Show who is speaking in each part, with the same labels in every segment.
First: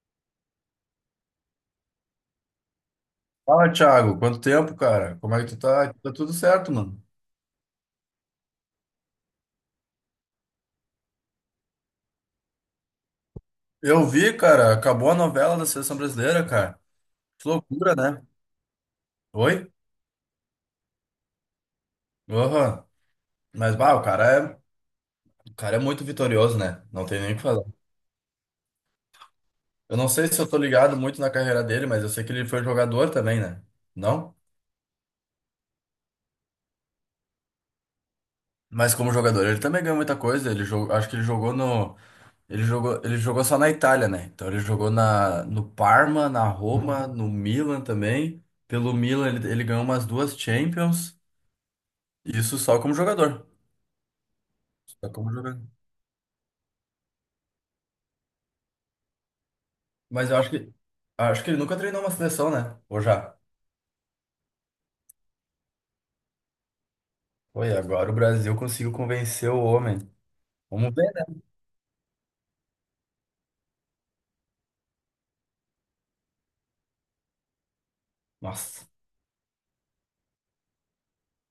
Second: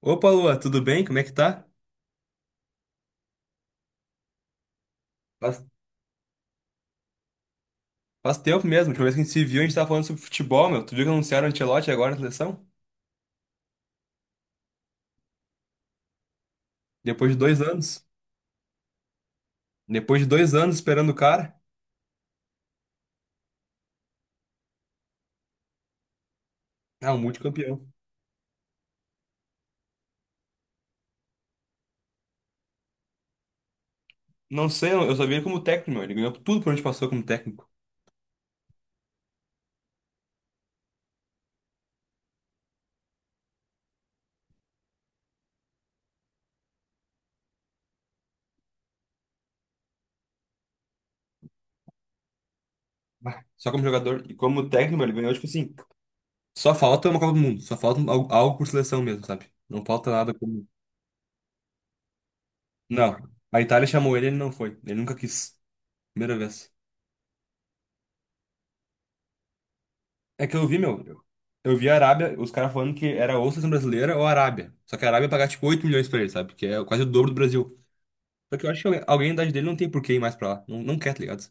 Speaker 1: Opa, Lua, tudo bem? Como é que tá?
Speaker 2: Fala, Thiago. Quanto tempo, cara? Como é que tu
Speaker 1: Faz,
Speaker 2: tá? Aqui, tá tudo certo, mano.
Speaker 1: faz tempo mesmo. A última vez que a gente se viu, a gente tava falando sobre futebol, meu. Tu viu que anunciaram o Ancelotti agora na seleção?
Speaker 2: Eu vi, cara, acabou a novela da Seleção Brasileira, cara.
Speaker 1: Depois de
Speaker 2: Que
Speaker 1: dois
Speaker 2: loucura,
Speaker 1: anos.
Speaker 2: né? Oi?
Speaker 1: Depois de 2 anos esperando o cara.
Speaker 2: Aham. Mas, bah, o cara é muito vitorioso, né? Não
Speaker 1: Ah, um
Speaker 2: tem nem o que falar.
Speaker 1: multicampeão.
Speaker 2: Eu não sei se eu tô ligado muito na carreira dele, mas eu sei que ele foi jogador também, né? Não?
Speaker 1: Não sei, eu só vi ele como técnico, meu. Ele ganhou tudo por onde passou como técnico.
Speaker 2: Mas como jogador, ele também ganhou muita coisa. Ele jogou, acho que ele jogou no Ele jogou, só na Itália, né? Então ele jogou no Parma, na Roma, no Milan também. Pelo Milan ele ganhou umas duas Champions. Isso só como
Speaker 1: Bah.
Speaker 2: jogador.
Speaker 1: Só como jogador. E como técnico, meu,
Speaker 2: Só
Speaker 1: ele
Speaker 2: como
Speaker 1: ganhou, tipo
Speaker 2: jogador.
Speaker 1: assim. Só falta uma Copa do Mundo. Só falta algo por seleção mesmo, sabe? Não falta
Speaker 2: Mas
Speaker 1: nada
Speaker 2: eu acho
Speaker 1: como.
Speaker 2: que ele nunca treinou uma seleção, né? Ou
Speaker 1: Não.
Speaker 2: já?
Speaker 1: A Itália chamou ele, ele não foi. Ele nunca quis. Primeira vez.
Speaker 2: Foi, agora o Brasil conseguiu convencer o homem.
Speaker 1: É que eu vi,
Speaker 2: Vamos
Speaker 1: meu.
Speaker 2: ver,
Speaker 1: Eu
Speaker 2: né?
Speaker 1: eu vi a Arábia, os caras falando que era ou seleção brasileira ou a Arábia. Só que a Arábia ia pagar tipo 8 milhões pra ele, sabe? Que é quase o dobro do Brasil. Só que eu acho
Speaker 2: Nossa.
Speaker 1: que alguém da idade dele não tem por que ir mais pra lá. Não, não quer, tá ligado?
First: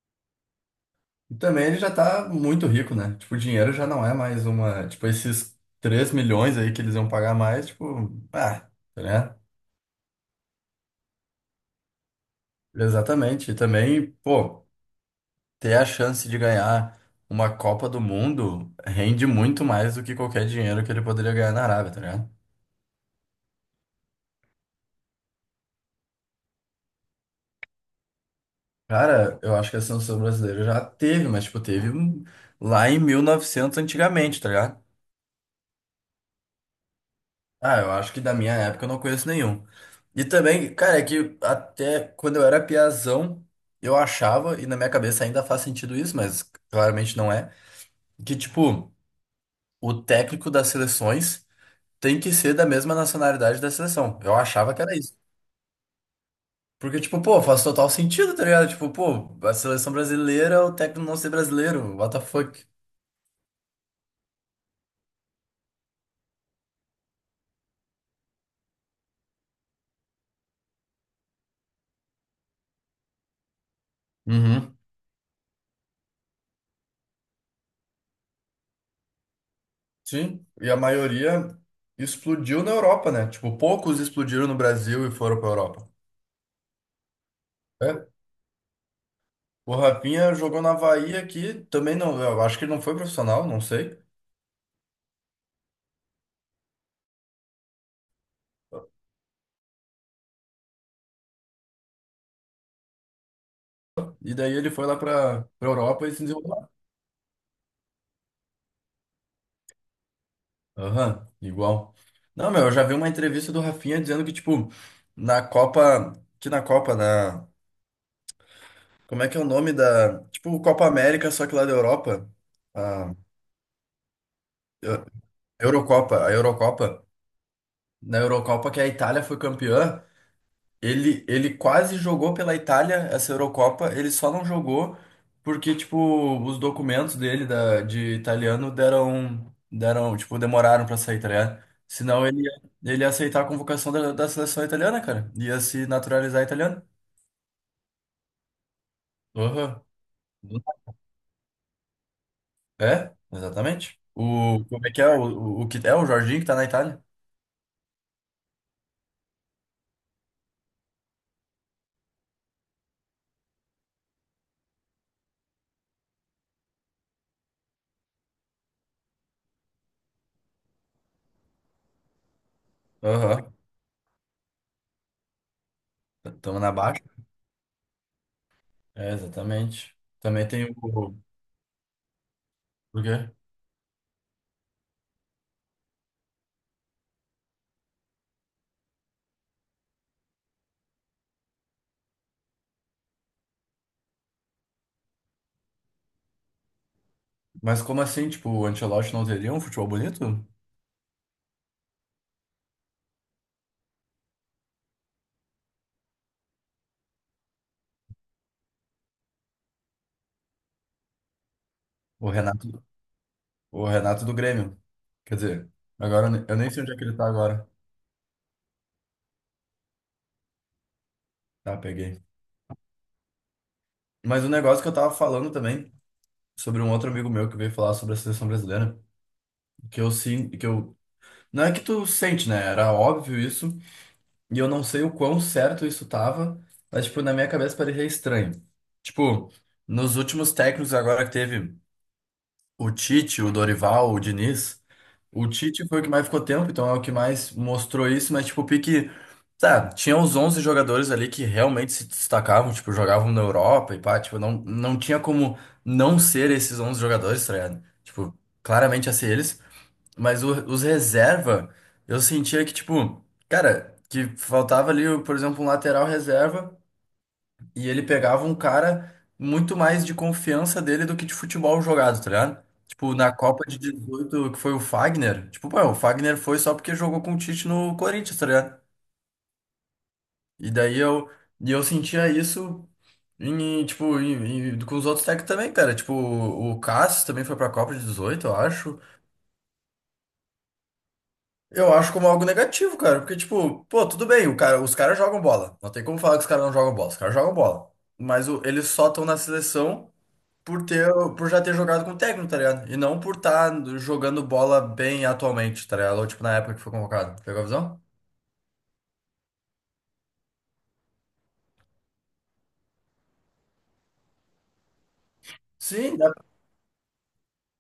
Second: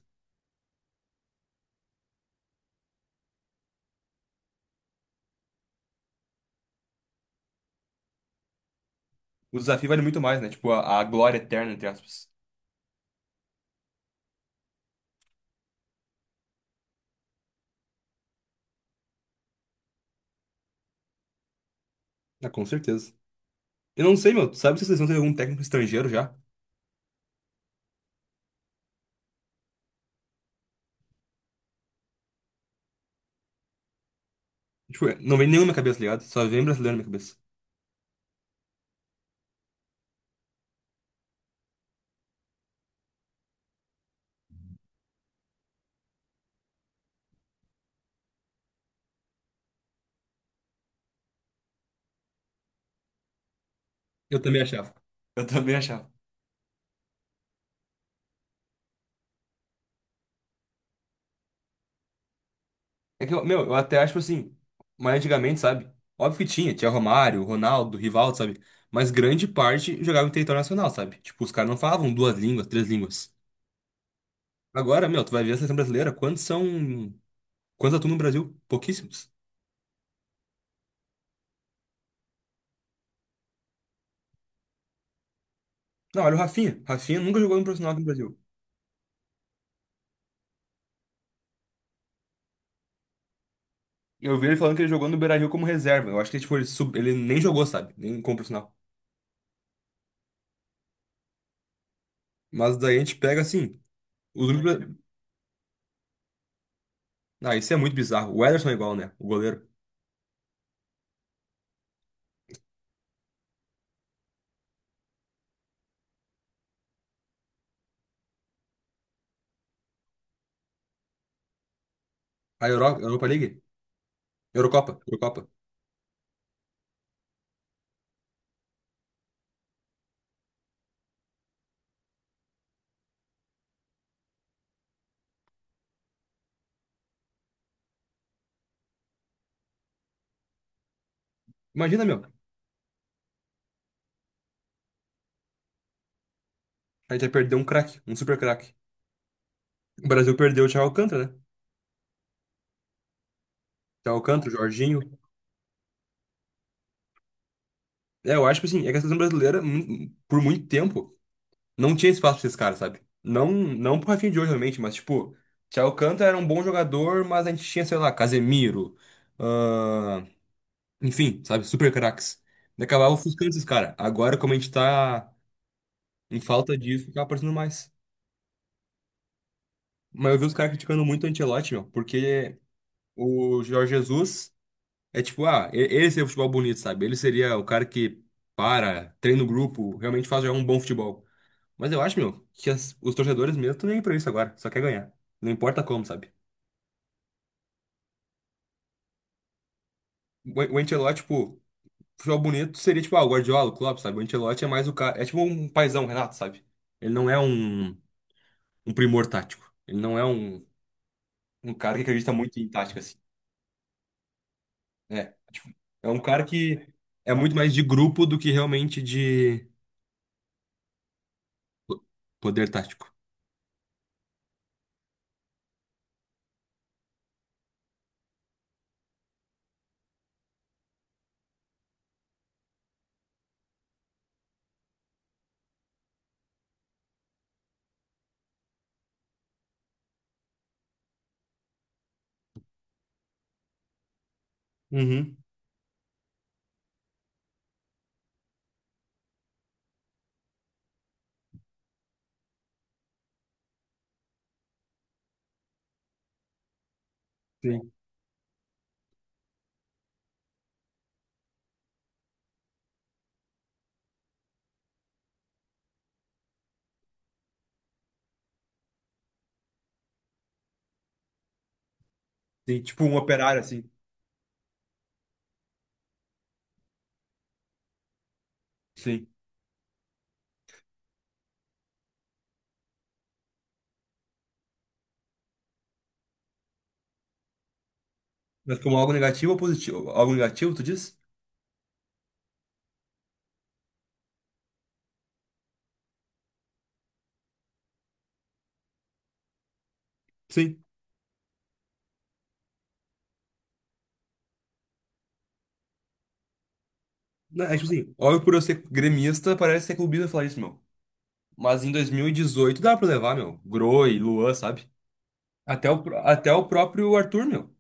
Speaker 2: E também ele já tá muito rico, né? Tipo, o dinheiro já não é mais uma. Tipo, esses 3 milhões aí que eles iam pagar mais, tipo. Ah, né.
Speaker 1: O desafio vale muito mais, né? Tipo, a glória eterna, entre aspas.
Speaker 2: Exatamente. E também, pô, ter a chance de ganhar uma Copa do Mundo rende muito mais do que qualquer dinheiro que ele poderia ganhar na Arábia, tá ligado?
Speaker 1: Ah, com certeza. Eu não sei, meu. Tu sabe se a seleção tem algum técnico estrangeiro já?
Speaker 2: Cara, eu acho que a seleção brasileira já teve, mas, tipo, teve lá em 1900 antigamente, tá ligado?
Speaker 1: Tipo, não vem nenhum na minha cabeça, tá ligado? Só vem brasileiro na minha cabeça.
Speaker 2: Ah, eu acho que da minha época eu não conheço nenhum. E também, cara, é que até quando eu era piazão, eu achava, e na minha cabeça ainda faz sentido isso, mas claramente não é, que, tipo, o técnico das seleções tem que ser da mesma nacionalidade da seleção. Eu
Speaker 1: Eu também
Speaker 2: achava que
Speaker 1: achava.
Speaker 2: era isso.
Speaker 1: Eu também achava.
Speaker 2: Porque, tipo, pô, faz total sentido, tá ligado? Tipo, pô, a seleção brasileira, o técnico não ser brasileiro, what the fuck.
Speaker 1: É que, meu, eu até acho assim, mas antigamente, sabe? Óbvio que tinha Romário, Ronaldo, Rivaldo, sabe? Mas grande parte jogava em território nacional, sabe? Tipo, os caras não falavam duas línguas, três línguas.
Speaker 2: Uhum.
Speaker 1: Agora, meu, tu vai ver a seleção brasileira, quantos são. Quantos atuam no Brasil? Pouquíssimos.
Speaker 2: Sim, e a maioria explodiu na Europa, né? Tipo, poucos explodiram no Brasil e foram pra Europa.
Speaker 1: Não, olha o Rafinha. Rafinha nunca jogou no profissional aqui no
Speaker 2: É.
Speaker 1: Brasil.
Speaker 2: O Rafinha jogou na Havaí aqui, também não, eu acho que ele não foi profissional, não sei.
Speaker 1: Eu vi ele falando que ele jogou no Beira-Rio como reserva. Eu acho que, tipo, ele nem jogou, sabe? Nem como profissional. Mas daí a gente pega, assim,
Speaker 2: E
Speaker 1: o
Speaker 2: daí
Speaker 1: grupo...
Speaker 2: ele foi
Speaker 1: bra-
Speaker 2: lá pra Europa e se desenvolveu lá.
Speaker 1: Ah, isso é muito bizarro. O Ederson é igual, né? O goleiro.
Speaker 2: Aham, igual. Não, meu, eu já vi uma entrevista do Rafinha dizendo que, tipo, na Copa, que na Copa, né? Como é que é o nome da. Tipo, o Copa América, só que lá da Europa.
Speaker 1: A
Speaker 2: A
Speaker 1: Europa League? Eurocopa.
Speaker 2: Eu-
Speaker 1: Eurocopa.
Speaker 2: Eurocopa. Na Eurocopa que a Itália foi campeã, ele quase jogou pela Itália essa Eurocopa, ele só não jogou porque, tipo, os documentos dele da, de italiano tipo, demoraram pra sair, tá ligado?
Speaker 1: Imagina, meu,
Speaker 2: Senão ele ia aceitar a convocação da seleção italiana, cara. Ia se naturalizar italiano.
Speaker 1: a gente vai perder um craque, um super craque.
Speaker 2: Aham.
Speaker 1: O Brasil perdeu o Thiago Alcântara, né?
Speaker 2: É, exatamente.
Speaker 1: Thiago Alcântara, o
Speaker 2: Como é
Speaker 1: Jorginho.
Speaker 2: que é? O que é o Jorginho que tá na Itália?
Speaker 1: É, eu acho que assim, é que a seleção brasileira, por muito tempo, não tinha espaço pra esses caras, sabe? Não, não pro Rafinha de hoje, realmente, mas tipo, Thiago Alcântara era um bom jogador, mas a gente tinha, sei lá, Casemiro, ahn, enfim, sabe? Super craques. E acabava ofuscando
Speaker 2: Aham.
Speaker 1: esses caras. Agora, como a gente tá em
Speaker 2: Estamos na
Speaker 1: falta
Speaker 2: baixa.
Speaker 1: disso, acaba aparecendo mais.
Speaker 2: É, exatamente.
Speaker 1: Mas eu vi
Speaker 2: Também
Speaker 1: os caras
Speaker 2: tem
Speaker 1: criticando
Speaker 2: o.
Speaker 1: muito o Ancelotti, meu, porque
Speaker 2: O quê?
Speaker 1: o Jorge Jesus. É tipo, ah, ele seria o futebol bonito, sabe? Ele seria o cara que para, treina o grupo, realmente faz jogar um bom futebol. Mas eu acho, meu, que os torcedores mesmo estão nem aí pra isso agora, só quer ganhar. Não importa como, sabe?
Speaker 2: Mas como assim? Tipo, o Ancelotti não teria um futebol bonito?
Speaker 1: O Ancelotti, tipo, futebol bonito seria tipo, ah, o Guardiola, o Klopp, sabe? O Ancelotti é mais o cara, é tipo um paizão, o Renato, sabe? Ele não é um primor tático. Ele não é um cara que
Speaker 2: O
Speaker 1: acredita muito em
Speaker 2: Renato,
Speaker 1: tática, assim.
Speaker 2: o Renato do Grêmio.
Speaker 1: É,
Speaker 2: Quer
Speaker 1: tipo,
Speaker 2: dizer,
Speaker 1: é um
Speaker 2: agora eu
Speaker 1: cara
Speaker 2: nem sei
Speaker 1: que
Speaker 2: onde é que ele tá
Speaker 1: é muito
Speaker 2: agora.
Speaker 1: mais de grupo do que realmente de
Speaker 2: Tá,
Speaker 1: po-
Speaker 2: peguei.
Speaker 1: poder tático.
Speaker 2: Mas o negócio que eu tava falando também, sobre um outro amigo meu que veio falar sobre a seleção brasileira, que eu sim, que eu. Não é que tu sente, né? Era óbvio isso. E eu não sei o quão certo isso tava, mas, tipo, na minha cabeça parecia estranho. Tipo, nos últimos técnicos agora que teve o Tite, o Dorival, o Diniz,
Speaker 1: Uhum.
Speaker 2: o Tite foi o que mais ficou tempo, então é o que mais mostrou isso, mas, tipo, o pique... Tá, tinha os 11 jogadores ali que realmente se destacavam, tipo, jogavam na Europa e pá, tipo, não, não tinha como não ser esses 11 jogadores, tá ligado?
Speaker 1: Sim.
Speaker 2: Tipo, claramente ia ser eles. Mas os reserva, eu sentia que, tipo, cara, que faltava ali, por exemplo, um lateral reserva e ele pegava um cara muito mais de confiança dele do que de futebol jogado, tá ligado?
Speaker 1: Sim, tipo um
Speaker 2: Tipo, na
Speaker 1: operário,
Speaker 2: Copa de
Speaker 1: assim.
Speaker 2: 18 que foi o Fagner, tipo, pô, o Fagner foi só porque jogou com o Tite no Corinthians, tá ligado?
Speaker 1: Sim.
Speaker 2: E daí eu sentia isso tipo, com os outros técnicos também, cara. Tipo, o Cássio também foi pra Copa de 18 eu
Speaker 1: Mas como
Speaker 2: acho.
Speaker 1: algo negativo ou positivo? Algo negativo, tu diz?
Speaker 2: Eu acho como algo negativo, cara. Porque, tipo, pô, tudo bem, o cara, os caras jogam bola. Não tem como falar que os caras não jogam bola. Os caras jogam bola. Mas eles só estão na seleção
Speaker 1: Sim.
Speaker 2: por ter, por já ter jogado com o técnico, tá ligado? E não por estar jogando bola bem atualmente, tá ligado? Ou, tipo, na época que foi convocado. Pegou a
Speaker 1: Não, é tipo
Speaker 2: visão?
Speaker 1: assim, óbvio por eu ser gremista, parece ser clubista falar isso, meu. Mas em 2018 dá pra levar, meu. Groi, Luan, sabe? Até o,
Speaker 2: Sim,
Speaker 1: pró-
Speaker 2: dá,
Speaker 1: até o próprio Arthur, meu.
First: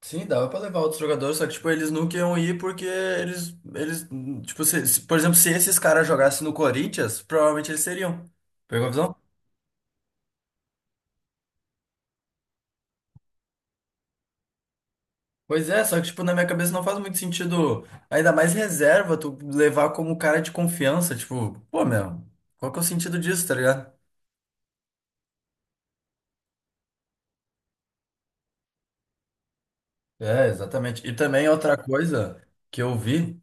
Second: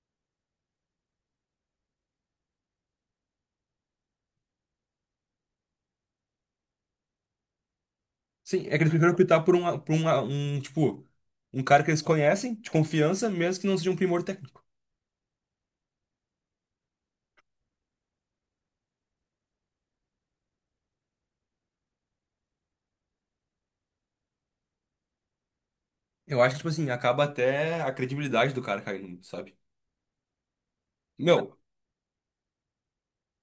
Speaker 2: sim, dava pra levar outros jogadores, só que, tipo, eles nunca iam ir porque eles, tipo, se, por exemplo, se esses caras jogassem no Corinthians, provavelmente eles seriam.
Speaker 1: Sim, é que
Speaker 2: Pegou
Speaker 1: eles
Speaker 2: a
Speaker 1: preferem
Speaker 2: visão?
Speaker 1: optar por um cara que eles conhecem, de confiança, mesmo que não seja um primor técnico.
Speaker 2: Pois é, só que, tipo, na minha cabeça não faz muito sentido, ainda mais reserva, tu levar como cara de confiança, tipo, pô, meu, qual que é o sentido disso, tá ligado?
Speaker 1: Eu acho que, tipo assim, acaba até a credibilidade do cara caindo, sabe?
Speaker 2: É, exatamente. E também
Speaker 1: Meu,
Speaker 2: outra coisa que eu vi,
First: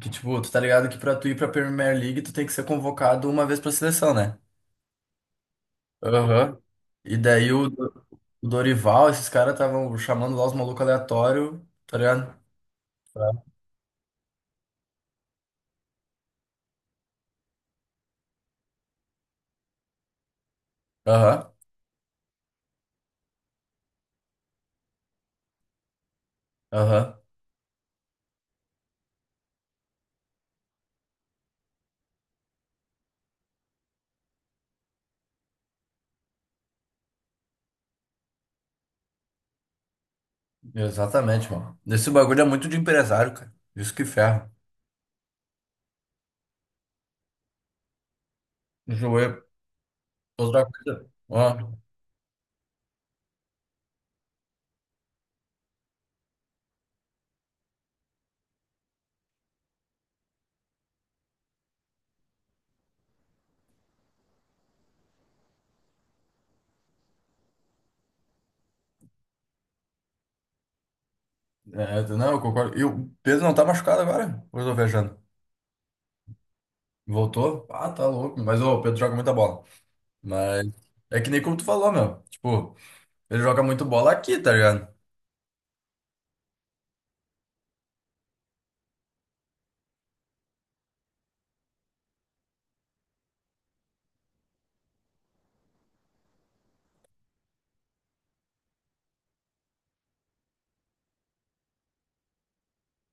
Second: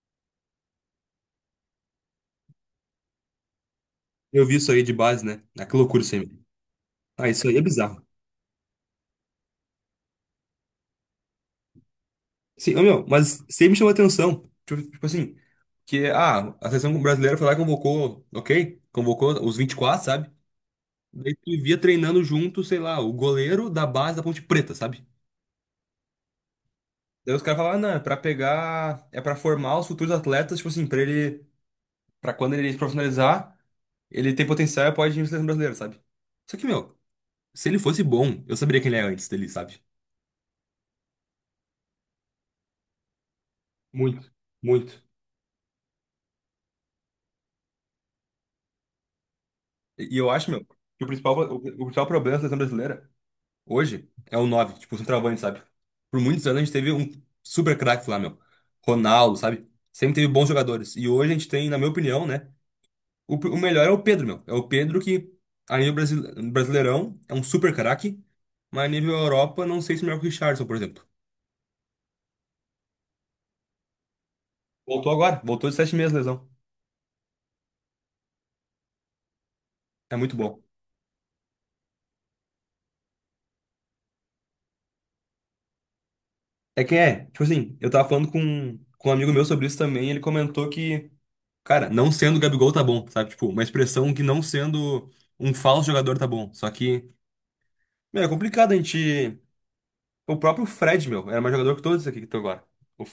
Speaker 2: que, tipo, tu tá ligado que pra tu ir pra Premier League, tu tem que ser convocado uma vez pra seleção, né?
Speaker 1: eu vi isso aí de base, né? Ah, que loucura isso aí, meu.
Speaker 2: Aham. E
Speaker 1: Ah, isso
Speaker 2: daí
Speaker 1: aí é bizarro.
Speaker 2: O Dorival, esses caras estavam chamando lá os malucos aleatórios, tá ligado?
Speaker 1: Sim, ô, meu, mas sempre me chamou atenção. Tipo assim, que a seleção brasileira foi lá e convocou, ok? Convocou os 24, sabe? Daí tu
Speaker 2: Aham,
Speaker 1: via treinando junto, sei lá, o goleiro da base da Ponte Preta, sabe?
Speaker 2: aham.
Speaker 1: Daí os caras falavam, ah, não, é pra pegar, é pra formar os futuros atletas, tipo assim, pra quando ele se profissionalizar, ele tem potencial e pode ir na seleção brasileira, sabe? Só que, meu, se ele fosse bom, eu saberia quem ele é antes dele, sabe?
Speaker 2: Exatamente, mano. Esse bagulho é muito de empresário, cara. Isso que
Speaker 1: Muito,
Speaker 2: ferra.
Speaker 1: muito.
Speaker 2: Joelho.
Speaker 1: E eu acho, meu,
Speaker 2: Outra
Speaker 1: que o
Speaker 2: coisa.
Speaker 1: principal, o, o
Speaker 2: Ó,
Speaker 1: principal problema da seleção brasileira hoje é o 9 tipo, o centroavante, sabe? Por muitos anos a gente teve um super craque lá, meu. Ronaldo, sabe? Sempre teve bons jogadores. E hoje a gente tem, na minha opinião, né? O melhor é o Pedro, meu. É o Pedro que, a nível brasileirão, é um super craque. Mas a nível Europa, não sei se é melhor que o Richarlison, por exemplo.
Speaker 2: é, não, eu concordo. E o Pedro não tá machucado agora? Ou eu tô
Speaker 1: Voltou
Speaker 2: viajando?
Speaker 1: agora, voltou de 7 meses de lesão.
Speaker 2: Voltou? Ah, tá louco. Mas ô, o Pedro joga muita bola.
Speaker 1: É muito bom.
Speaker 2: Mas é que nem como tu falou, meu. Tipo, ele joga muito bola aqui, tá ligado?
Speaker 1: É quem é? Tipo assim, eu tava falando com um amigo meu sobre isso também. Ele comentou que, cara, não sendo o Gabigol tá bom, sabe? Tipo, uma expressão que não sendo um falso jogador tá bom. Só que, meu, é complicado a gente. O próprio Fred, meu, era mais jogador que todos aqui que estão agora.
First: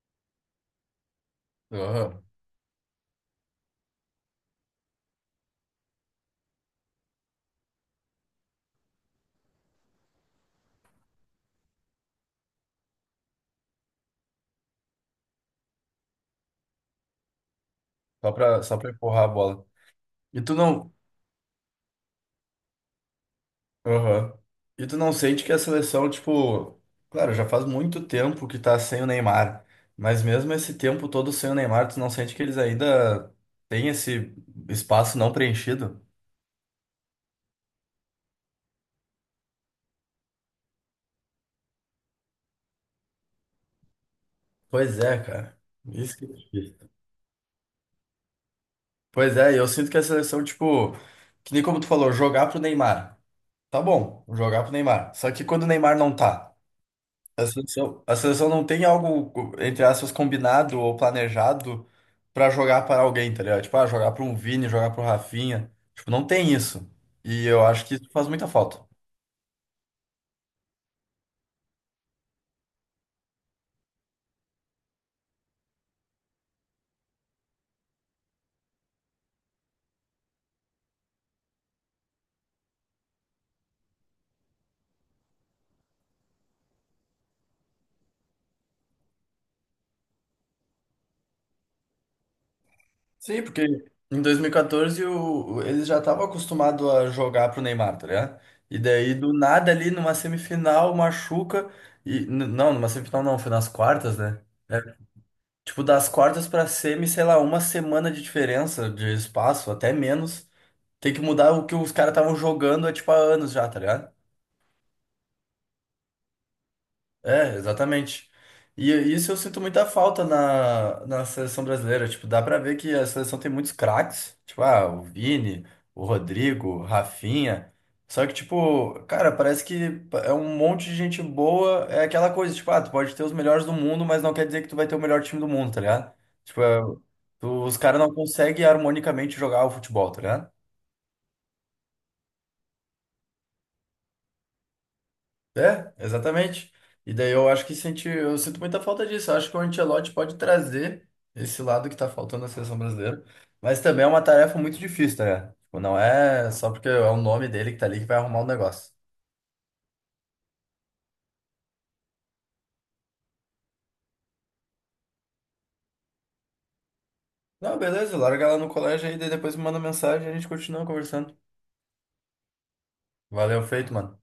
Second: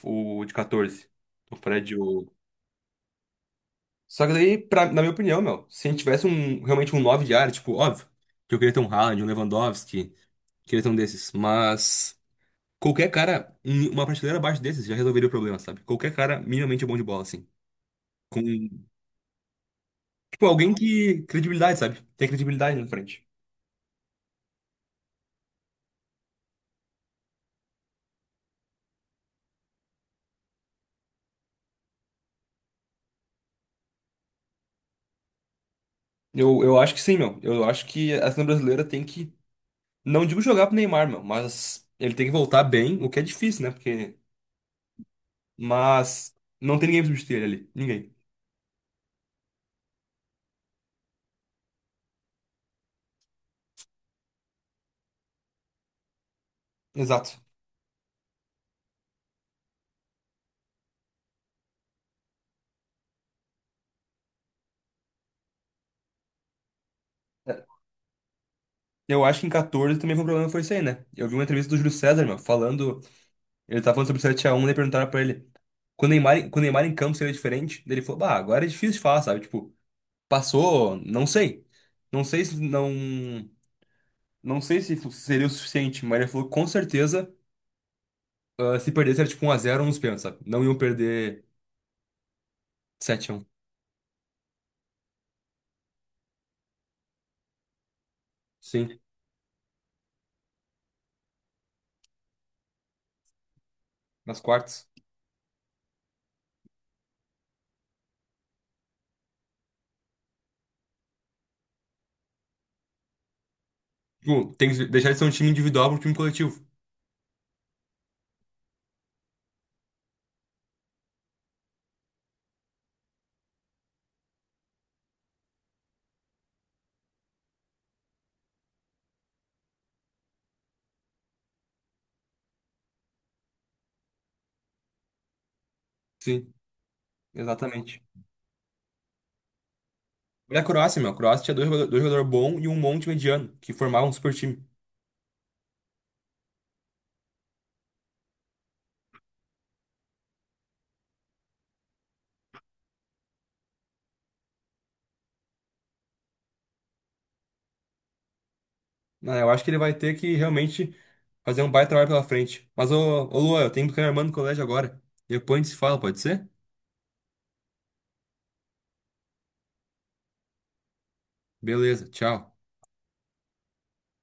Speaker 1: O de 14. O Fred,
Speaker 2: Aham.
Speaker 1: o. Só que daí, na minha opinião, meu, se a gente tivesse realmente um 9 de área, tipo, óbvio, que eu queria ter um Haaland, um Lewandowski, queria ter um desses, mas qualquer cara, em uma prateleira abaixo desses já resolveria o problema, sabe? Qualquer cara minimamente bom de bola, assim.
Speaker 2: Só
Speaker 1: Com,
Speaker 2: pra, só pra empurrar a bola. E
Speaker 1: tipo,
Speaker 2: tu
Speaker 1: alguém
Speaker 2: não.
Speaker 1: que. Credibilidade, sabe? Tem credibilidade na frente.
Speaker 2: Aham. E tu não sente que a seleção, tipo. Claro, já faz muito tempo que tá sem o Neymar. Mas mesmo esse tempo todo sem o Neymar, tu não sente que eles ainda têm esse espaço não preenchido?
Speaker 1: Eu acho que sim, meu. Eu acho que a seleção brasileira tem que, não digo jogar pro Neymar, meu, mas ele tem que voltar bem, o que é difícil, né? Porque.
Speaker 2: Pois é, cara. Isso que é
Speaker 1: Mas não tem
Speaker 2: difícil.
Speaker 1: ninguém pra substituir ele ali. Ninguém.
Speaker 2: Pois é, e eu sinto que a seleção, tipo, que nem como tu falou, jogar pro Neymar. Tá bom, jogar pro Neymar. Só que quando o Neymar não tá,
Speaker 1: Exato.
Speaker 2: a seleção não tem algo, entre aspas, combinado ou planejado pra jogar para alguém, tá ligado? Tipo, ah, jogar pro um Vini, jogar pro Rafinha. Tipo, não tem isso. E
Speaker 1: É,
Speaker 2: eu acho que isso faz muita falta.
Speaker 1: eu acho que em 14 também foi um problema, foi isso aí, né? Eu vi uma entrevista do Júlio César, meu, falando. Ele tava falando sobre o 7x1, daí perguntaram pra ele. Quando o Neymar em campo seria diferente, daí ele falou, bah, agora é difícil de falar, sabe? Tipo, passou, não sei. Não sei se não. Não sei se seria o suficiente, mas ele falou, com certeza, ah, se perdesse era tipo 1 a 0 ou uns pênaltis, sabe? Não iam perder sete a
Speaker 2: Sim,
Speaker 1: um
Speaker 2: porque em 2014 eles já estavam acostumados a jogar pro Neymar, tá ligado? E
Speaker 1: Sim.
Speaker 2: daí do nada ali numa semifinal machuca e não, numa semifinal não, foi nas quartas,
Speaker 1: Nas
Speaker 2: né?
Speaker 1: quartas.
Speaker 2: É, tipo das quartas pra semi, sei lá, uma semana de diferença de espaço, até menos. Tem que mudar o que os caras estavam jogando há tipo há anos já, tá ligado?
Speaker 1: Tipo, tem que deixar de ser um time individual para um time coletivo.
Speaker 2: É, exatamente. E isso eu sinto muita falta na seleção brasileira. Tipo, dá pra ver que a seleção tem muitos craques. Tipo, ah, o Vini, o Rodrigo, o Rafinha. Só que, tipo, cara, parece que é um monte de gente boa. É aquela coisa, tipo, ah, tu pode ter os melhores do mundo, mas não quer dizer que tu vai ter o melhor time do mundo, tá ligado?
Speaker 1: Sim,
Speaker 2: Tipo, os caras
Speaker 1: exatamente.
Speaker 2: não conseguem harmonicamente jogar o futebol, tá ligado?
Speaker 1: Olha a Croácia, meu. A Croácia tinha dois jogadores bons e um monte mediano, que formavam um super time.
Speaker 2: É, exatamente. E daí eu acho que eu sinto muita falta disso. Eu acho que o Ancelotti pode trazer esse lado que tá faltando na seleção brasileira. Mas também é uma tarefa muito difícil, tá ligado? Tipo, não é só porque é o nome dele que tá ali que vai arrumar o negócio.
Speaker 1: Ah, eu acho que ele vai ter que realmente fazer um baita trabalho pela frente. Mas, ô Luan, eu tenho que buscar minha irmã no colégio agora. Depois a gente se fala, pode ser?
Speaker 2: Não, beleza, larga lá no colégio aí, daí depois me manda mensagem e a gente continua conversando.
Speaker 1: Beleza, tchau.
Speaker 2: Valeu, feito, mano.